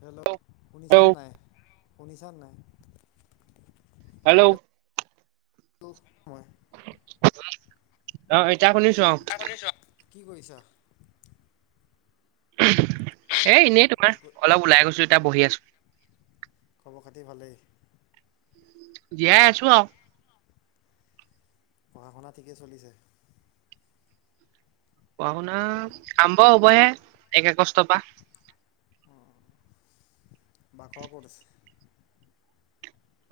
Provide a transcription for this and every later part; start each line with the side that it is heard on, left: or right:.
left: Hello শুনিছা
right: hello
left: নাই, শুনিছা নাই?
right: হেল্ল'?
left: টো হয়।
right: অ এতিয়া শুনিছো অ।
left: এতিয়া শুনিছো অঁ। কি কৰিছা?
right: উহুম, এ এনেই
left: কি
right: তোমাৰ
left: ক
right: অলপ ওলাই গৈছো, এতিয়া বহি আছো।
left: খবৰ খাতি ভালেই?
right: জীয়াই আছো আৰু।
left: পঢ়া-শুনা ঠিকেই চলিছে?
right: পঢ়া-শুনা, আৰম্ভ হ'বহে একে আগষ্টৰ পৰা।
left: বাঘৰ ক'ত আছে?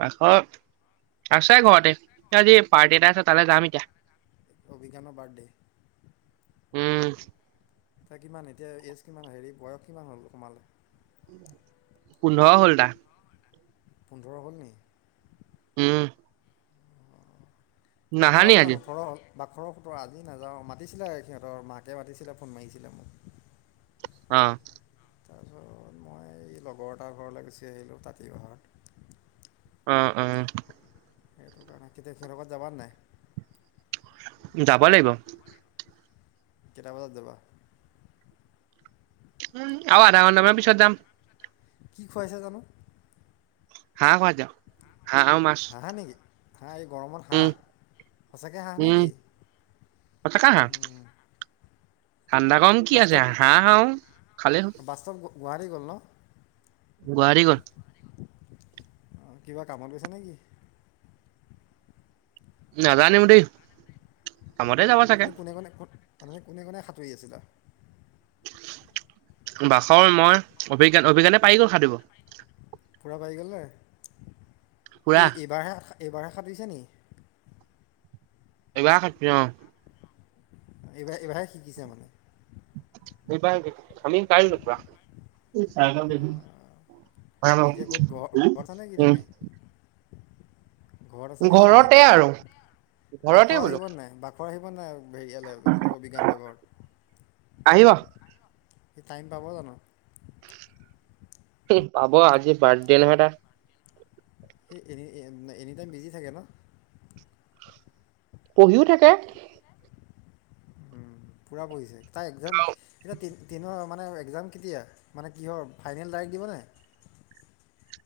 right: বাঘৰ, আছে ঘৰতে আজি পাৰ্টি এটা আছে তালৈ যাম এতিয়া।
left: অভিজ্ঞানৰ বাৰ্থডে।
right: উম।
left: এ কিমান এতিয়া এজ কিমান হেৰি বয়স কিমান হ'ল সোমালে।
right: পোন্ধৰ হ'ল তাৰ।
left: পোন্ধৰ হ'ল নি?
right: উম। নাহা
left: বাখৰ
right: নি
left: কিমান
right: আজি
left: ওঠৰ হল। বাখৰ সোতৰ আজি নাযাওঁ মাতিছিলে সিহঁতৰ মাকে মাতিছিলে ফোন মাৰিছিলে মোক।
right: অ।
left: তাৰপিছত মই এই লগৰ এটাৰ ঘৰলৈ গুচি আহিলোঁ তাঁতি বাহত।
right: অ অ।
left: সেইটো কাৰণে কেতিয়া সিহতৰ ঘৰত যাবা নাই?
right: যাব লাগিব।
left: কেইটা বজাত যাবা?
right: উম আৰু আধা ঘণ্টামান পিছত যাম।
left: কি খুৱাইছে জানো?
right: হাহঁ কোৱা যাওঁ, হাহঁ অ মাছ।
left: হাঁহ নেকি হাঁহ এই গৰমত
right: উম
left: হাঁহ, সঁচাকে হাঁহ
right: উম
left: নেকি?
right: সঁচাকে হাঁহ ঠাণ্ডা কম কি আছে হাঁহ হাও খালে হ'ল।
left: বাস্তৱ গুৱাহাটী গ'ল ন?
right: গুৱাহাটী গল।
left: কিবা কামত গৈছে নেকি?
right: নাজানো দেই। কামতে যাব চাগে
left: আপুনি কোনে কোনে কত, আপুনি কোনে কোনে সাঁতুৰি আছিলা?
right: বাখৰ মই অভিজ্ঞানে অভিজ্ঞানে পাৰি গল সাতুৰিব।
left: পোৰা পাৰি গলে, সি
right: পুৰা
left: এইবাৰহে এইবাৰ হে সাঁতুৰিছে নিকি?
right: এই বাৰে সাঁতুৰি অ।
left: এইবাৰ এইবাৰে শিকিছে মানে।
right: আমি পাৰি গলো পোৰা।
left: অ',
right: হ ন
left: এতিয়া ক'ত ঘৰ ঘৰত আছা নেকি তুমি
right: উম।
left: ঘৰত আছা নেকি তুমি
right: ঘৰতে
left: এতিয়া
right: আৰু ঘৰতে
left: বাঘৰ
right: বোলো
left: আহিব নে নাই বাঘৰ আহিব। নাই হেৰিয়ালেক অভিজ্ঞান্ত ঘৰত।
right: আহিব।
left: টাইম পাব জানো।
right: পাব আজি বাৰ্থডে নহয় টা।
left: স এ এনিটাইম বিজি থাকে ন।
right: পঢ়িও থাকে।
left: উম পুৰা পৰিছে তাই একজাম এ তিয়াই তিনৰ। মানে একজাম কেতিয়া মানে কিহৰ ফাইনেল তাৰিখ দিবনে।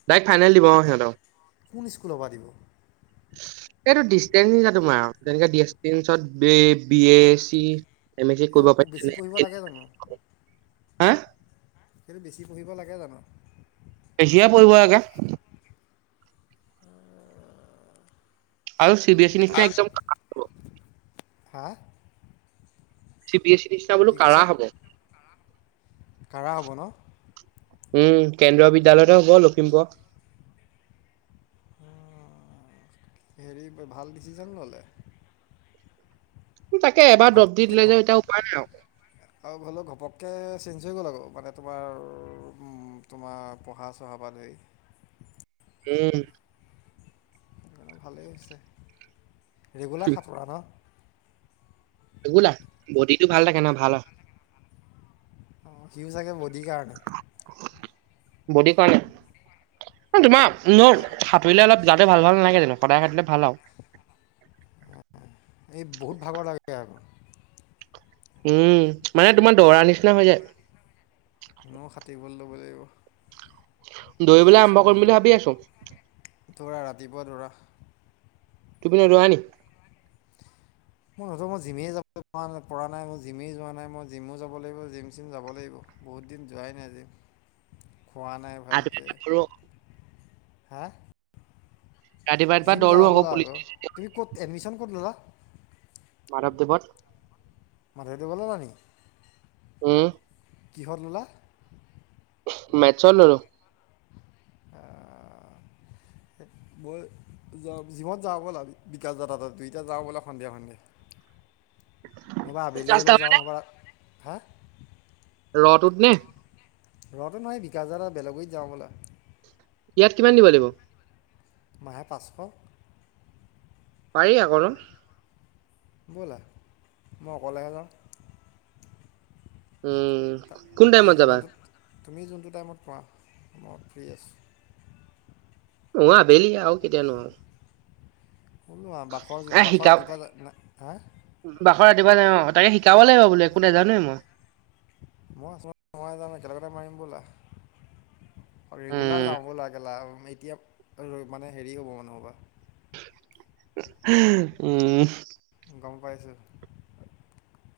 right: তাইক ফাইনেল দিব সিহঁতক।
left: কোন স্কুলৰ পাতিব।
right: এইটো ডিচেঞ্চ নিছা তোমাৰ আৰু তেনেকে ডচেঞ্চত বি এ চি। মি
left: সেইটো
right: কৰিব
left: বেছি
right: পাৰি
left: পঢ়িব লাগে জানো
right: ন হা।
left: সেইটো বেছি পঢ়িব লাগে জানো।
right: বেছি কৰে পঢ়িব লাগে। আৰু চি বি এছ ই নিচনা
left: আৰু
right: একদম।
left: হা।
right: চি বি এ চিনছ ন বোলো
left: কি
right: কাৰা হব।
left: কাঢ়া হ'ব ন।
right: উম কেন্দ্ৰীয় বিদ্যালয়তে হ'ব লখিমপুৰত,।
left: উ হেৰি ভাল ডিচিশন ললে।
right: তাকে এবাৰ দৰব দি
left: ঘপককৈ
right: দিলে
left: ঘপ
right: যা এতিয়া উপায় নাই আও।
left: কে চেঞ্জ হৈ গ'ল আকৌ মানে তোমাৰ উ তোমাৰ পঢ়া চহা বা ধৰি।
right: উম।
left: অ ভালেই হৈছে ৰেগুলাৰ সাঁতোৰা ন।
right: ৰেগুলাৰ বডিটো ভাল থাকে ন ভাল অ।
left: অ সিউ চাগে বদিৰ কাৰণে।
right: বডিৰ কাৰণে -। তোমাৰ ন
left: মই যে-
right: সাঁতুৰিলে অলপ যাতে ভাল ভাল নাগে। জানো সদায় সাটিলে ভাল আৰু-।
left: এই বহুত ভাগৰ লাগে আৰু।
right: উম মানে তোমাৰ দৌৰাৰ নিচিনা হৈ যায়।
left: মও সাঁতুৰিব বলৈ ল'ব লাগিব।
right: দৌৰিবলৈ
left: জিম
right: আৰম্ভ
left: চিম
right: কৰিম বুলি
left: নোযোৱা
right: ভাবি আছো
left: দৌৰা ৰাতিপুৱা দৌৰা।
right: তুমি নোজোৱা নি।
left: মই নহতো মই জিমেই যাব ন পৰা নাই মই জিমেই যোৱা নাই মই জিমও যাব লাগিব জিম চিম যাব লাগিব। বহুত দিন যোৱাই নাই আজি-।
right: [unintelligible]
left: খোৱা নাই ভালকে
right: ৰাতিপুৱা দৌৰো
left: হা-।
right: ৰাতিপুৱা ৰাতিপুৱা
left: জিম
right: দৌৰো
left: যাওঁ
right: আকৌ
left: ব'লা
right: পুলিচ
left: আ তুমি ক'ত এডমিশন ললা-।
right: মাধৱ দেৱত-।
left: মধৱদেৱত ললা নি।
right: উম।
left: কিহৰ ললা।
right: মেচ্ত ললো-।
left: আহ,
right: [unintelligible]
left: মই য জিমত যাওঁ ব'ল বিকাশ দাদা দুই যাওঁ বোলে সন্ধিয়া সন্ধিয়া।
right: [unintelligible]
left: ৰবা আবেলি হ'লেও যাওঁ নবা হা।
right: ৰটোত নে
left: ৰ'দো নহয় ভকাদা বেলেগৰীত যাওঁ বোলে।
right: ইয়াত কিমান দিব লাগিব।
left: মাহে পাঁচশ, -
right: পাৰি আকচোন।
left: ব'লা মই অকলেহে যাওঁ।
right: উম
left: তা-
right: কোন
left: যি-
right: টাইমত যাবা
left: যিমানটো তুমি যোনটো টাইমত পোৱা মই ফ্ৰী আছোঁ।
right: অ আবেলি আৰু কেতিয়া নোৱাৰো?
left: বোলো আম বাখৰ বাখৰ ৰাতিপুৱা ন হা।
right: ৰা দিবা ন অ তাকে শিকা-
left: মই মই যাম একেলগতে মাৰিম ব'লা। ৰেগুলাৰ
right: উম
left: যাওঁ বলা খেলা এতিয়া মানে হেৰি হ'ব মানহ'বা।
right: উম
left: গম পাইছোঁ।